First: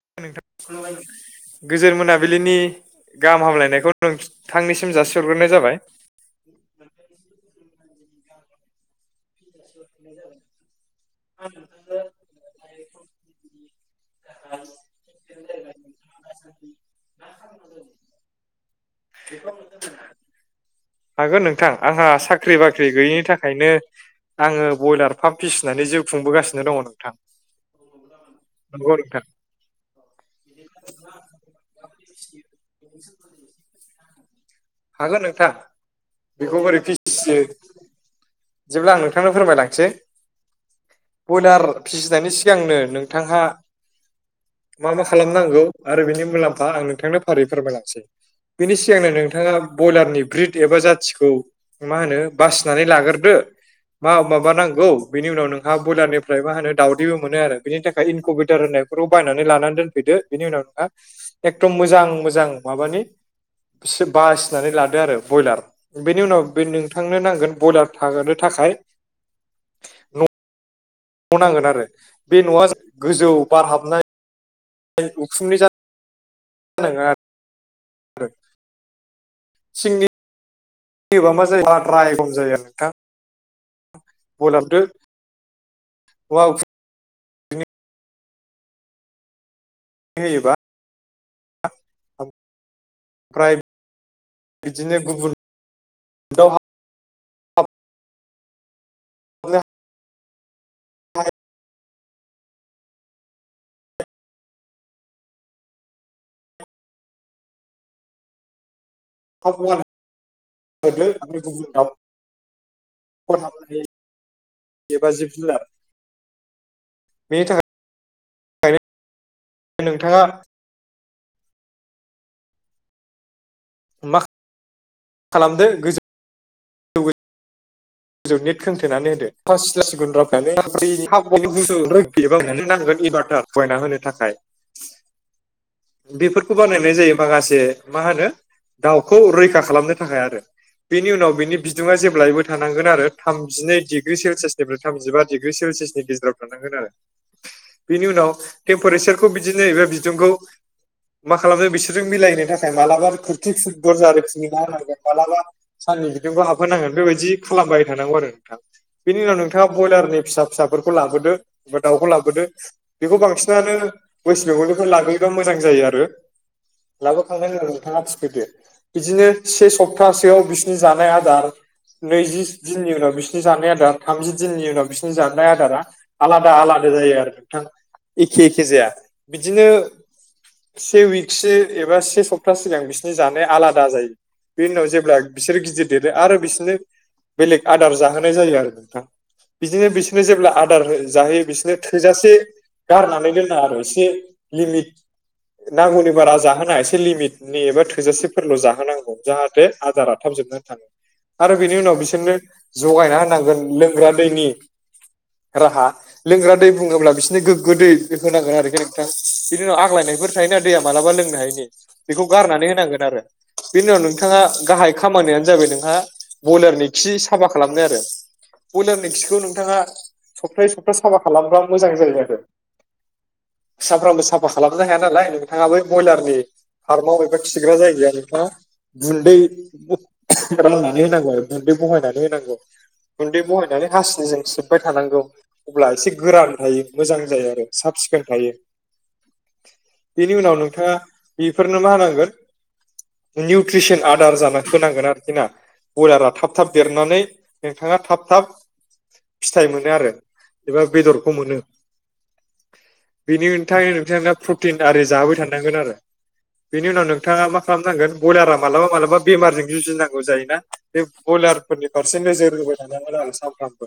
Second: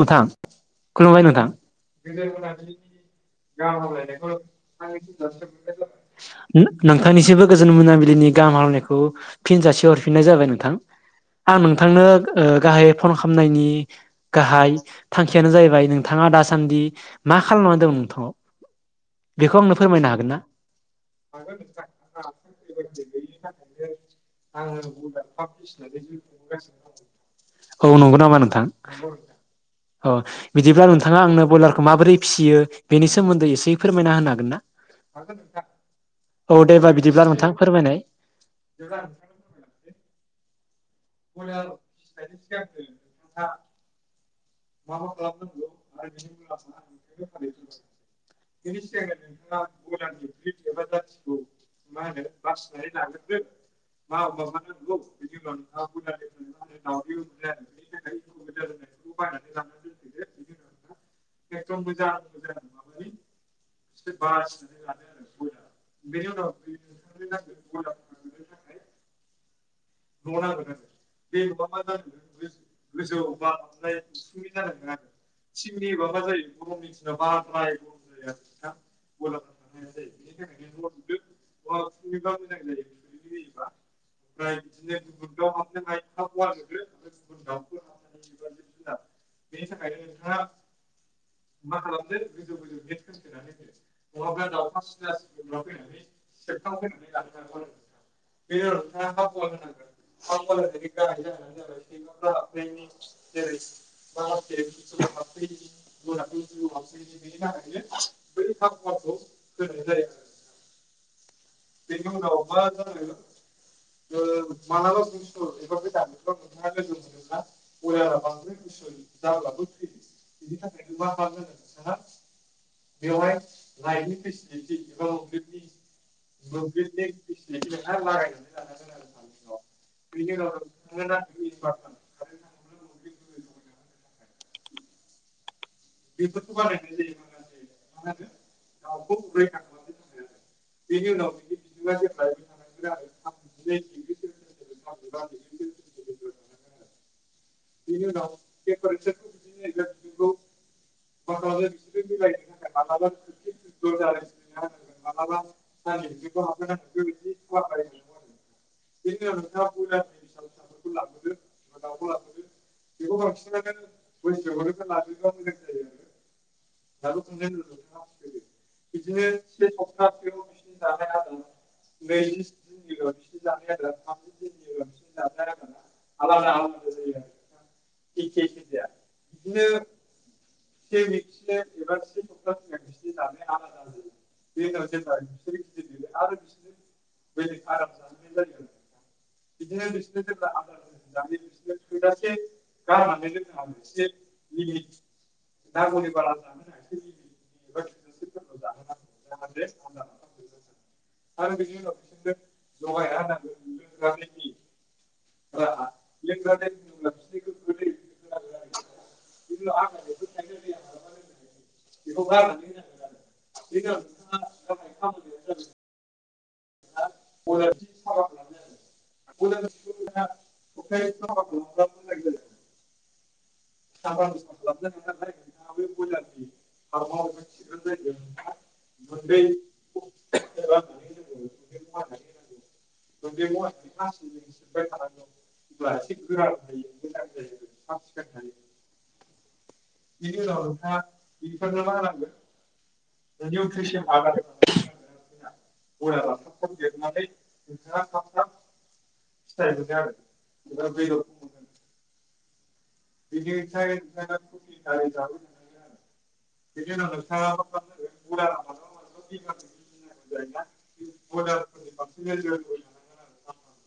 नोंथां खुलुमबाय नोंथां गोजोन मोनाबिलिनि गाहाम हामलायनायखौ नोंथांनिसिम जासिहरग्रोनाय जाबाय नोंथांनिसिमबो गोजोन मोनाबिलि नि गाहाम हामलायनायखौ फिन जासि हरफिननाय जाबाय नोंथां आं नोंथांनो गाहायै फन खालामनायनि गाहाय थांखियानो जाहैबाय नोंथाङा दासान्दि मा खालामनानै दं नोंथांङा बेखौ आंनो फोरमायनो हागोन ना? हागोन नोंथां आंहा साख्रि बाख्रि गैयिनि थाखायनो आङो बयलार पाम्प फिसिनानै जिउ खुंबोगासिनो दङ नोंथां औ नामा नोंथां नंगौ नोंथां अ बिदिब्ला नोंथाङा आंनो बयलारखौ माबोरै फिसियो बेनि सोमोन्दै एसे फोरमायना होनो हागोन ना? हागोन नोंथां बेखौ औ बोरै देबा बिदिब्ला फिसियो नोंथां फोरमायनाय जेब्ला आं नोंथांनो फोरमायलांसै बयलार फिसिनायनि सिगांनो नोंथांहा मा मा खालामनांगौ आरो बिनि मुलाम्फा आं नोंथांनो फारियै फोरमायलांसै बिनि सिगांनो नोंथाङा बयलारनि ब्रिद एबा जाथिखौ मा होनो बासिनानै लाग्रोदो मा माबा नांगौ बेनि उनाव नोंहा बयलारनिफ्राय मा होनो दावदैबो मोननो बेनि थाखाय इन कम्पिउटार होननायखौ बा नों लाना दोनफैदो बिनि उनाव नोंहा एगदम मोजां मोजां माबानि इसे बास लादो आरो बयलार बेनि उनाव बे नोंथांनो नांगोन बयलार थाहोनो थाखाय न नांगोरगोन बे नांगोन मा मा आरो जानो बे न'आ गोजौ बार बारहाबनाय उखुमनि हाबनाय उखुमनि जानाङा आरो [unintelligible] [unintelligible] फाय [unintelligible] सिंनि [unintelligible] जायो नोंथां [unintelligible] बयलार फिफ्टिनि [unintelligible] बेनि थाखायनो नोंथाङा होयोबा मा खालामदो गोजौ गोजौ ओमफ्राय बिदिनो गुबुन [unintelligible] दाउ हाबनो बेनो नोंथां [unintelligible] [unintelligible] [unintelligible] [unintelligible] [unintelligible] एबा जिब जुनार [unintelligible] नोंथाङा [unintelligible] बेवहाय लाइटनि मा फिसिलिथि खालामदो गोजो [unintelligible] गोजौ नेट खोंथेनानै [unintelligible] बेफोरखौ बानायनाय जायो माखासे मा होनो दाउखौ रैखा खालामनो थाखाय आरो बेनि उनाव बिनि बिदुङा जेब्लायबो थानांगोन आरो थामजिनै डिग्रि सेलसियासनिफ्राय थामजिबा डिग्रि सेलसियासनि गेजेराव थानांगोन आरो बिनि उनाव टेम्पारेसारखौ बिदिनो एबा बिदुंखौ मा खालामदों बिसोरजों मिलायनो थाखाय मालाबा खोरखि दरजा होरि खुलिना होनांगोन मालाबा साननि बिदुंबो हाबहोनांगोन बेबायदि खालामलायबाय थानांगौ आरो नोंथां बेनि उनाव नोंथाङा ब्रयलारनि फिसा फिसाफोरखौ लाबोदो बा दाउखौ लाबोदो बेखौ बांसिनानो वेस्ट बेंगलनिफ्राय लाबोयो मोजां जायो आरो लाबोखांनायनि उनाव नोंथाङा थिखेदो बिदिनो से सप्तासेआव बिसिनि जानाय आदार नैजि दिननि उनाव बिसिनि जानाय आदार थामजि दिननि उनाव बिसिनि जानाय आदारा आलादा आलादा जायो आरो एखे एखे जाया बिदिनो से उइकसे एबा से सप्ता सिगां बिसिनि जानाया आलादा जायो बेनि उनाव जेब्ला बिसोर गिदिर देरो आरो बिसोरनो बेलेग आदार जाहोनाय जायो आरो नोंथां बिदिनो बिसोरनो जेब्ला आदार हो जाहोयो बिसोरनो थोजासे एसे गारनानै दोना आरो एसे लिमिट नांगौनि बारा जाहोना एसे लिमिटनि एबा थोजासेफोरल' जाहोनांगौ जाहाथे आदारा थाब जोबनानै थाङो आरो बेनि उनाव बिसोरनो जगायना होनांगोन लोंग्रा दैनि राहा लोंग्रा दै बुङोब्ला गोगो दै होनांगोन आरोखि नोंथां बिनि उनाव आ आग्लायनायफोर थायोना दैया मालाबा लोंनो हायैनि बेखौ गारनानै होनांगोन आरो बेनि उनाव नोंथाङा गाहाय खामानियानो जाबाय नोंहा बयलारनि खि साफा खालामनाय आरो बयलारनि खिखौ नोंथाङा सप्तायै सप्ता साफा खालामब्ला मोजां जायो आरो साफ्रामबो साफा खालामनो हाया नालाय नोंथाङा बै बयलारनि फार्माव एबा खिग्रा जायगायाव नोंथाङा गुन्दै राननानै होनांगौ आरो गुन्दै बहायनानै होनांगौ गुन्दै बहायनानै हासिबजों सिबबाय थानांगौ अब्ला एसे गोरान थायो मोजां जायो आरो साब सिखोन थायो। बेनि उनाव नोंथाङा बेफोरनो मा होनांगोन निउट्रिसन आदार जानो होनांगोन आरोखि ना बयलारा थाब थाब देरनानै नोंथाङा थाब थाब फिथाइ मोनो आरो एबा बेदरखौ मोनो। बेनि [unintelligible] प्रटिन आरि जाहोबाय थानांगोन आरो बेनि उनाव नोंथाङा मा खालामनांगोन बयलारा मालाबा मालाबा बेमारजों जुजिनांगौ जायोना बे बयलारफोरनि फारसे नोजोर होबाय थानांगोन आरो सामफ्रामबो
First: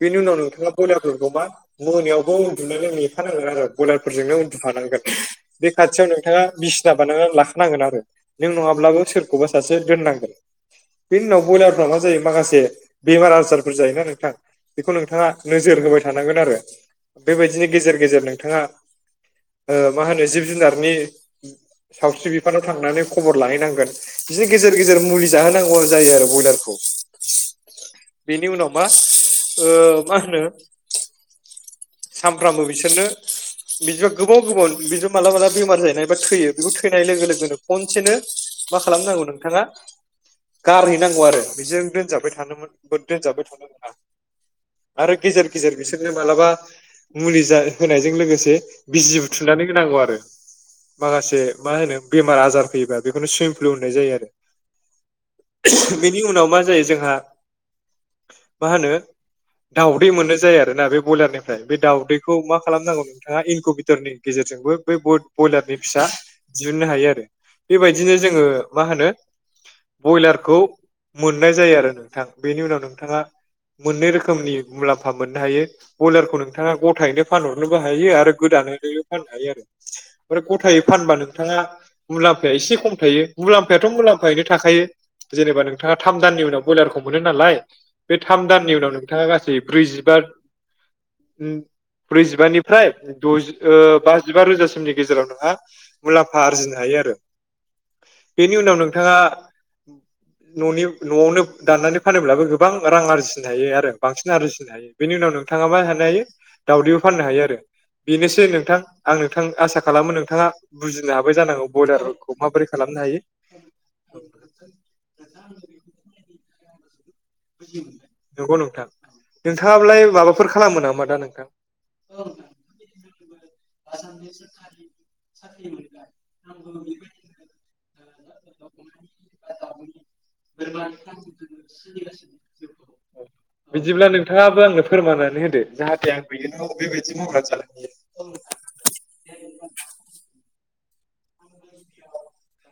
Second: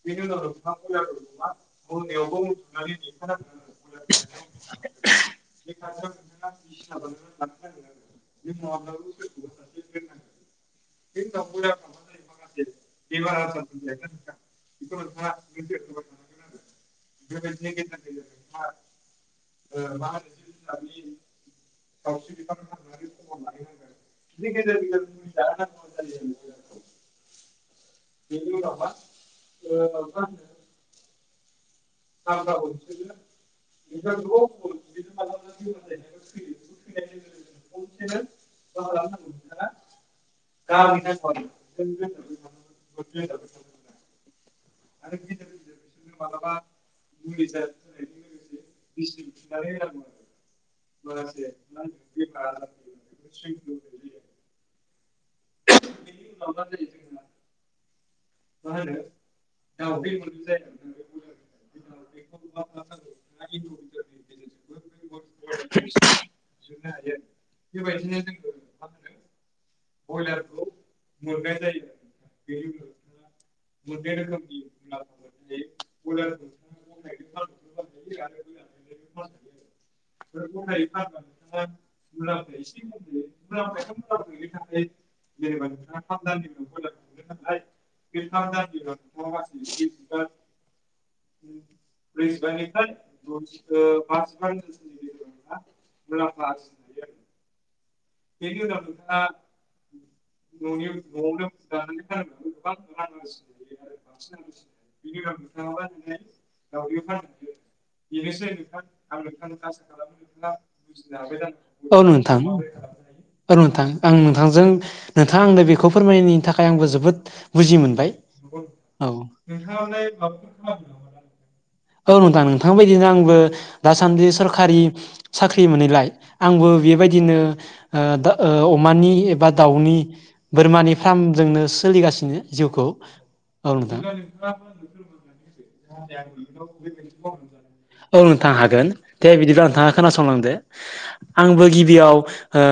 बेनि उनाव नोंथाङा बयलारफोरखौ मा मोनायावबो उन्दुनो लोंनि बयलारफोरजोंनो उन्दुफानांगौ बे खाथियाव नोंथाङा बिसिना बानायनानै लाखानांगोन आरो नों नङाब्लाबो सोरखौबा सासे दोननांगोन बेनि उनाव बयलारफ्रा मा जायो माखासे बेमार आजारफोर जायोना नोंथां बेखौ नोंथाङा नोजोर होबाय थानांगोन आरो बेबायदिनो गेजेर थाङा ओ मा होनो जिब जुनारनि सावस्रि बिफानाव थांनानै खबर लाहैनांगोन बिदि गेजेर गेजेर मुलि जाहोनांगौ जायो आरो बयलारखौ बेनि उनाव मा ओ मा होनो सामफ्रामबो बिसोरनो बिदि गोबाव गोबाव बेबो मालाबा मालाबा बेमार जायोना एबा थैयो बेखौ थैनाय लोगो लोगोनो खनसेनो मा खालामनांगौ नोंथाङा गारहैनांगौ आरो बेजों दोनजाबबाय थानो दोनजाबबाय थानो मोना। आरो गेजेर गेजेर बिसोरनो मालाबा मुलि जा होनायजों लोगोसे बिजिबो थुनानै होनांगौ आरो माखासे मा होनो बेमार आजार फैयोबा बेखौनो सुइम फ्लु होननाय जायो आरो बेनि उनाव मा जायो जोंहा मा होनो दाउदै मोनो जायो आरोना बे ब्रयलारनिफ्राय बे दाउदैखौ मा खालामनांगौ नोंथाङा इनक नि गेजेरजोंबो बे ब्रयलारनि फिसा दिहुननो हायो आरो बेबायदिनो जोङो मा होनो ब्रयलारखौ मोननाय जायो आरो नोंथां बेनि उनाव नोंथाङा मोननै रोखोमनि मुलाम्फा मोननो हायो ब्रयलारखौ नोंथाङा गथायैनो फानहरनोबो हायो आरो गोदानो फाननो हायो आरो गथायै फानबा नोंथाङा मुलामफाया एसे खम थायो मुलाम्फायाथ' मुलाम्फायैनो थाखा जेनेबा नोंथाङा थाम दाननि उनाव ब्रयलारखौ मोनो नालाय बे थाम दाननि उनाव नोंथाङा गासै ब्रैजिबा ब्रैजिबानिफ्राय दजि बाजिबा रोजासिमनि गेजेराव नोंहा मुलाम्फा आरजिनो हायो आरो बेनि उनाव नोंथाङा न'नि न'आवनो दाननानै फानोब्लाबो गोबां रां आरजिनो हायो आरो बांसिन आरजिनो हायो बेनि उनाव नोंथाङा मा हानो हायो दाउदैबो फाननो हायो आरो बेनोसै नोंथां आं नोंथां आसा खालामो नोंथाङा बुजिनो हाबाय जानांगौ औ ब्रयलारखौ नोंथां माबोरै खालामनो हायो औ नोंथां आं नोंथांजों नोंथाङा आंनो बेखौ फोरमायनायनि थाखाय आयंबो जोबोद बुजि मोनबाय नंगौ नोंथां औ नोंथाङालाय माबाफोर खालामो नामा दा नोंथां औ नोंथां नोंथां बायदिनो आंबो दासान्दि सरखारि साख्रि मोनैलाय आंबो बेबायदिनो ओ दा अमानि एबा दाउनि बोरमानि फार्मजोंनो सोलिगासिनो जिउखौ औ नोंथां बिदिब्ला नोंथाङाबो आंनो फोरमायनानै होदो जाहाथे आंबो इयुनाव बेबायदि मावनानै जानो हायो औ नोंथां हागोन दे बिदिब्ला नोंथाङा खोनासंलांदो आंबो गिबियाव ओ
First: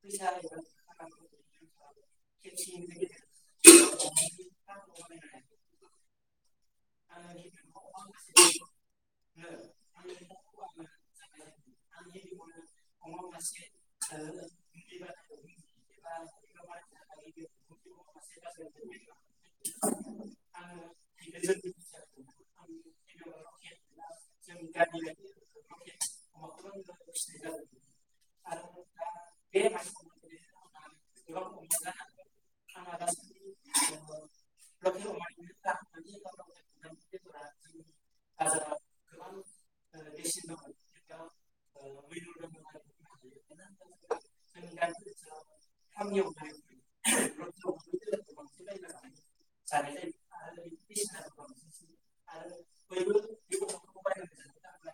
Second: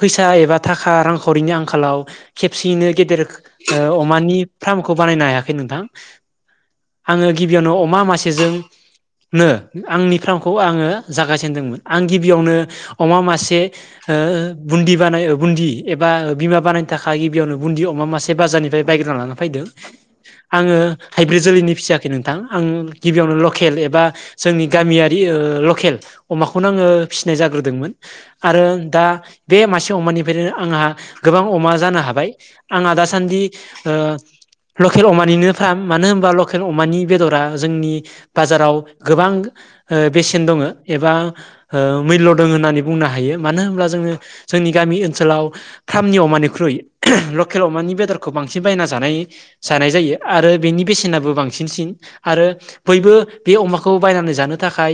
फैसा एबा थाखा रांखावरिनि आंखालाव खेबसेयैनो गेदेर अमानि फार्मखौ बानायनो हायाखै नोंथां आङो गिबियावनो अमा मासेजोंनो आंनि फार्मखौ आङो जागायजेनदोंमोन आं गिबियावनो अमा मासे बुन्दि बानाय बुन्दि एबा बिमा बानायनो थाखाय गिबियावनो बुन्दि अमा मासे बाजारनिफ्राय बायग्रोनानै लानानै फैदों आङो हाइब्रिद जोलैनि फिसा नोंथां आं गिबियावनो लकेल एबा जोंनि गामियारि लकेल अमाखौनो आङो फिसिनाय जाग्रोदोंमोन आरो दा बे मासे अमानिफ्रायनो आंहा गोबां अमा जानो हाबाय आंहा दासान्दि लकेल अमानिनो फाम मानो होनबा लकेल अमानि बेदरा जोंनि बाजाराव गोबां बेसेन दङ एबा मुल्य दङ होननानै बुंनो हायो मानो होनब्ला जोङो जोंनि गामि ओनसोलाव फामनि अमानिख्रुइ लकेल अमानि बेदरखौ बांसिन बायना जानाय जानाय जायो आरो बेनि बेसेनाबो बांसिन बांसिन सिन आरो बयबो बे अमाखौ बायनानै जानो थाखाय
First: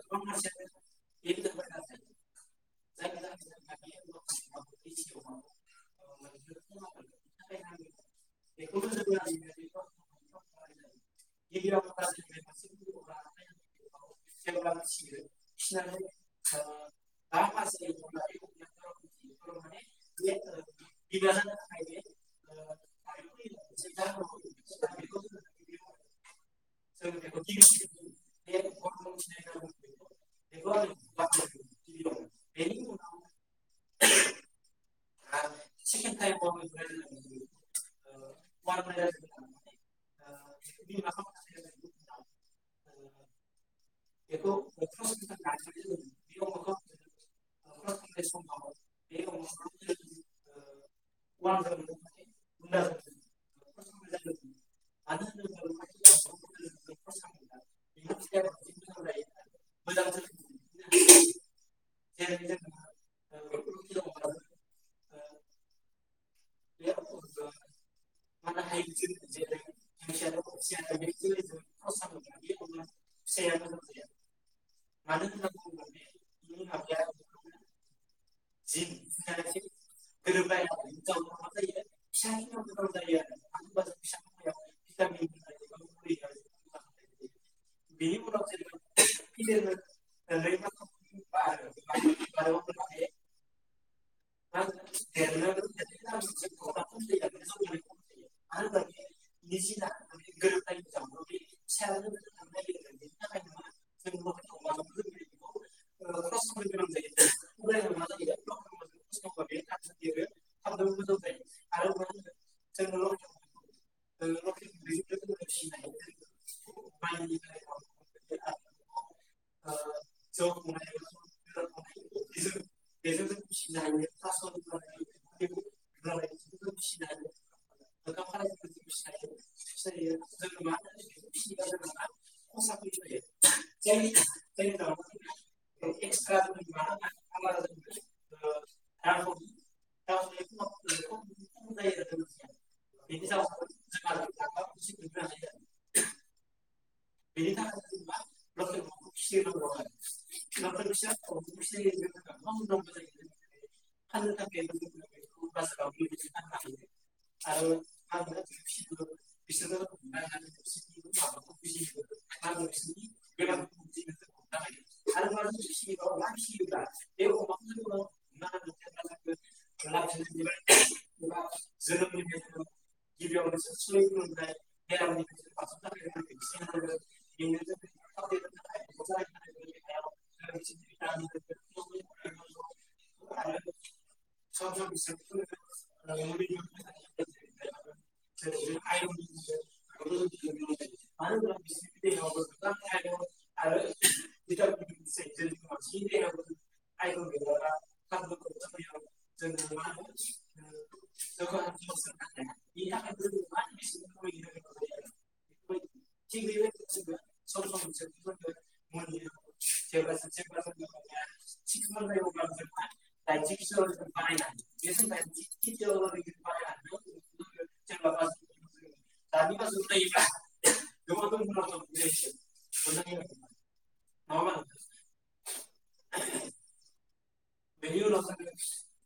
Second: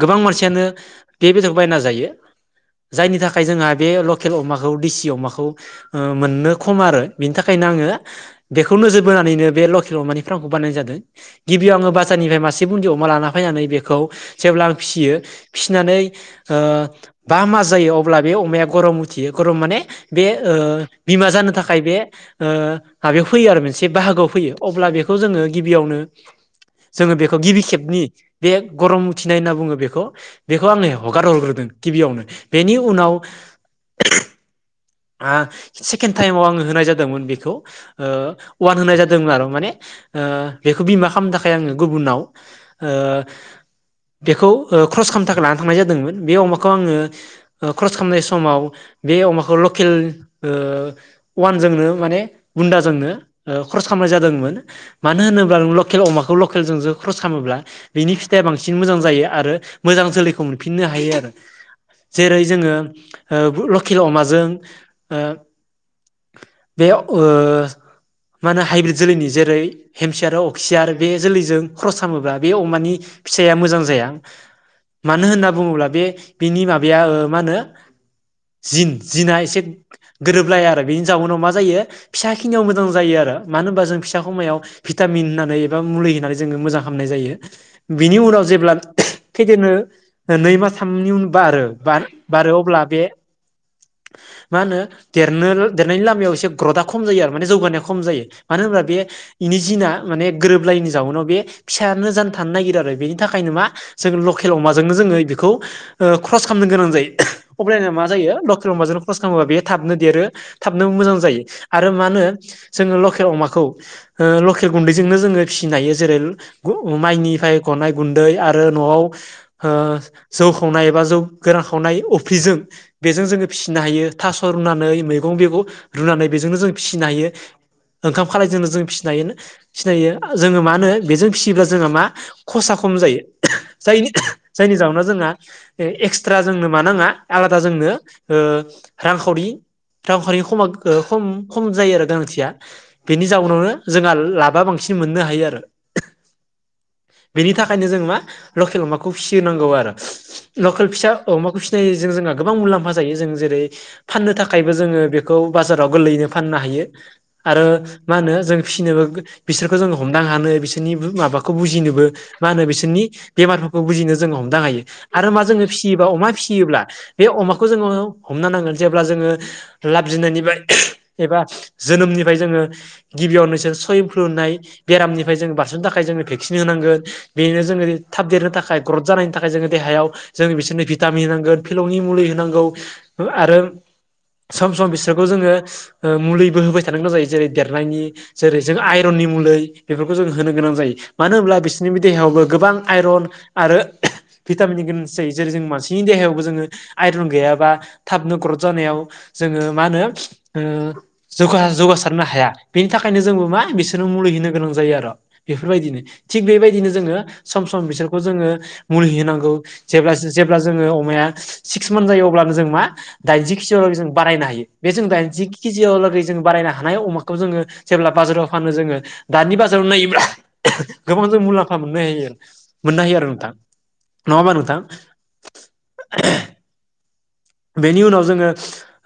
गोबां मानसियानो बे बेदरखौ बायना जायो जायनि थाखाय जोंहा बे लकेल अमाखौ दिसि अमाखौ मोननो खम आरो बिनि थाखायनो आङो बेखौ नोजोर बोनानैनो बे लकेल लकेल अमानि फामखौ बानायनाय जादों गिबियाव आङो बाजारनिफ्राय मासे बुन्दि अमा लाना फैनानै बेखौ जेब्ला आं फिसियो फिसिनानै बा मास जायो अब्ला बे अमाया गरम उथियो गरम माने बे बिमा जानो थाखाय बे माबायाव फैयो आरो मोनसे बाहागोआव फैयो अब्ला बेखौ जोङो गिबियावनो जोङो बेखौ गिबि खेबनि बे गरम उथिनाय होनना बुङो बेखौ बेखौ आङो हगार हरग्रोदों। गिबियावनो बेनि उनाव आ सेकेण्ड टाइमाव आङो होनाय जादोंमोन बेखौ ओ अवान होनाय जादोंमोन आरो माने ओ बेखौ बिमा खामनो थाखाय आङो गुबुनाव ओ बेखौ क्रस खामनो थाखाय लानो थांनाय जादोंमोन बे अमाखौ आङो क्रस खामनाय समाव बे अमाखौ ल [unintelligible] ओ अवानजोंनो माने बुनदाजोंनो ख्रस खामनाय जादोंमोन मानो होनोब्ला लकेल अमाखौ लकेलजोंसो खरस खालामोब्ला बिनि फिथाइया बांसिन मोजां जायो आरो मोजां जोलैखौ मोनफिननो हायो आरो जेरै जोङो लकेल अमाजों ओ बे ओ मा होनो हाइब्रिद जोलैनि जेरै हेमसियार अक्सियार बे जोलैजों ख्रस खालामोब्ला बे अमानि फिसाया मोजां जाया मानो होनना बुङोब्ला बे बिनि माबाया ओ मा होनो जिन जिना [unintelligible] गोरोबलाया आरो बेनि जाउनाव मा जायो फिसा खिनियाव मोजां जायो आरो मानो होनबा जों फिसा समायाव भिटामिन होननानै एबा मुलि होनानै जोङो मोजां खालामामनाय जायो बिनि उनाव जेब्ला खनो नै माथामनि उन बारो बारो अब्ला बे मा होनो देरनो [unintelligible] नि लामायाव एसे ग्रथआ खम जायो आरो माने जौगानाया खम जायो मानो होनोबा बे बेनि जिना माने गोरोबलायैनि जाउनाव बे फिसायानो जानो थानो नागिरो आरो बेनि थाखायनो मा जों लकेल अमाजोंनो जोङो बेखौ क्रस खालामनो गोनां जायो अब्लाना मा जायो [unintelligible] खरस खालामोबा बेयो थाबनो देरो थाबनोबो मोजां जायो आरो मा होनो जोङो लकेल अमाखौ ओ लकेल गुन्दैजोंनो जोङो फिसिनो हायो जेरै माइनिफ्राय गनाय गुन्दै आरो न'आव ओ जौ खावनाय एबा जौ गोरान खावनाय अफ्रिजों बेजों जोङो फिसिनो हायो थास' रुनानै [unintelligible] रुनानै बेजोंनो जों फिसिनो हायो, ओंखाम खालायजोंनो जों फिसिनो हायो फिसिनो हायो जोङो मा होनो बेजों फिसियोब्ला जोंहा मा खसा खम जायो [unintelligible] जायनि जायनि जउोनाव जोंहा एक्सट्रा जोंनो मा नाङा आलादा जोंनो ओ रांखावरि [unintelligible] खम जायो आरो गोनांथिया बेनि जाउनावनो जोंहा लाबा बांसिन मोननो हायो आरो बेनि थाखायनो जोंङो मा लकेल अमाखौ फिसिनांगौ आरो लकेल फिसा अमाखौ फिसिनायजों जोंहा गोबां मुलाम्फा ज जों जेरै फाननो थाखायबो जोङो बेखौ बाजाराव गोरलैयैनो फाननो हायो आरो मा होनो जों फिसिनो बिसोरखौ जोङो हमनो हानो बिसोरनि माबाखौ मा होनो बिसोरनि बेमारफोरखौ बुजिनो जों हमदां हायो आरो मा जोङो फिसियोबा अमा फिसियोब्ला बे अमाखौ [unintelligible] हमनोनांगोन जेब्ला जोङो लाबजेननायनिफ्राय [unintelligible] ऐसा जो गिबियाव नोंसोर फ्लुनाय बेरामनिफ्राय ज बारस'नो थाखा [unintelligible] य ज भेक्सिन होनांगोन बेनो जोङो थाब देरनो थाखाय ग्रथ जानायनि थाखाय जोङो देहायाव जों बिसोरनो भिटामिन होनांगोन फिलौनि मुलि होनांगोन आरो सम सम बिसोरखौ जोङो मुलिबो होबाय थानो गोनां जायो जेरै देरनायनि जेरै जों आइरननि मुलि बेफोरखौ जों होनो गोनां जायो मानो होनब्ला बिसोरनिबो देहायावबो गोबां आइरन आरो भिटामिन गोनांथि जायो जेरै जों मानसिनि देहायावबो जोङो आरन गैयाबा थाबनो ग्रद जानायाव जोङो मा होनो जौगा जौगासारनो हाया बेनि थाखायनो जोंबो मा बिसोरनो मुलि होनो गोनां जायो आर' बेफोरबायदिनो थिग बेबायदिनो जोङो सम सम बिसोरखौ जोङो मुलि होनांगौ जेब्ला जोङो अमाया सिक्स मान्थ जायो अब्ला जों मा दाइनजि केजियाव लागै जों बारायनो हायो बे जों दाइनजि केजियावलागै जों बायनो हानाय अमाखौ जोङो जेब्ला बाजाराव फानो जोङो दानि बाजाराव नायोब्ला गोबां जों मुलाम्फा मोननो हायो मोननो हायो आरो नोंथां नङाबा नोंथां बेनि उनाव जोङो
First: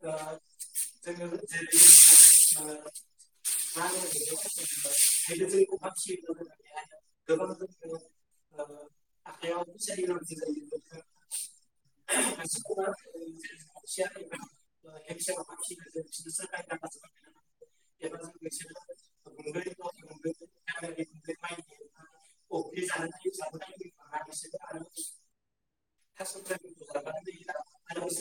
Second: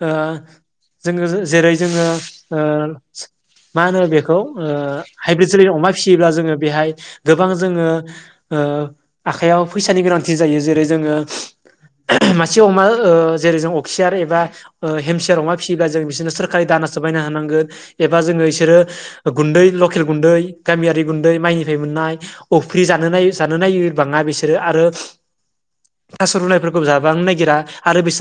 ओ जोङो जेरै जोङो ओ मा होनो बेखौ ओ हाइब्रिद जोलै अमा फिसियोब्ला जोङो ओ बेहाय गोबां जोङो आखायाव फैसानि गोनांथि जायो जेरै जोङो मासे अमा ओ जेरै जों अखसियार एबा हेमसियार अमा फिसियोब्लाा जों बिसोरनो सोरखारि दानासो बायना होनांगोन एबा जोङो बिसोरो गुन्दै लकेल गुन्दै गामियारि गुन्दै माइनिफ्राय मोननाय अफ्रि जानो जानो नाय बाङा बिसोरो आरो थास' रुनायफोरखौ जाबांनो ननायागिरा आरो बेसि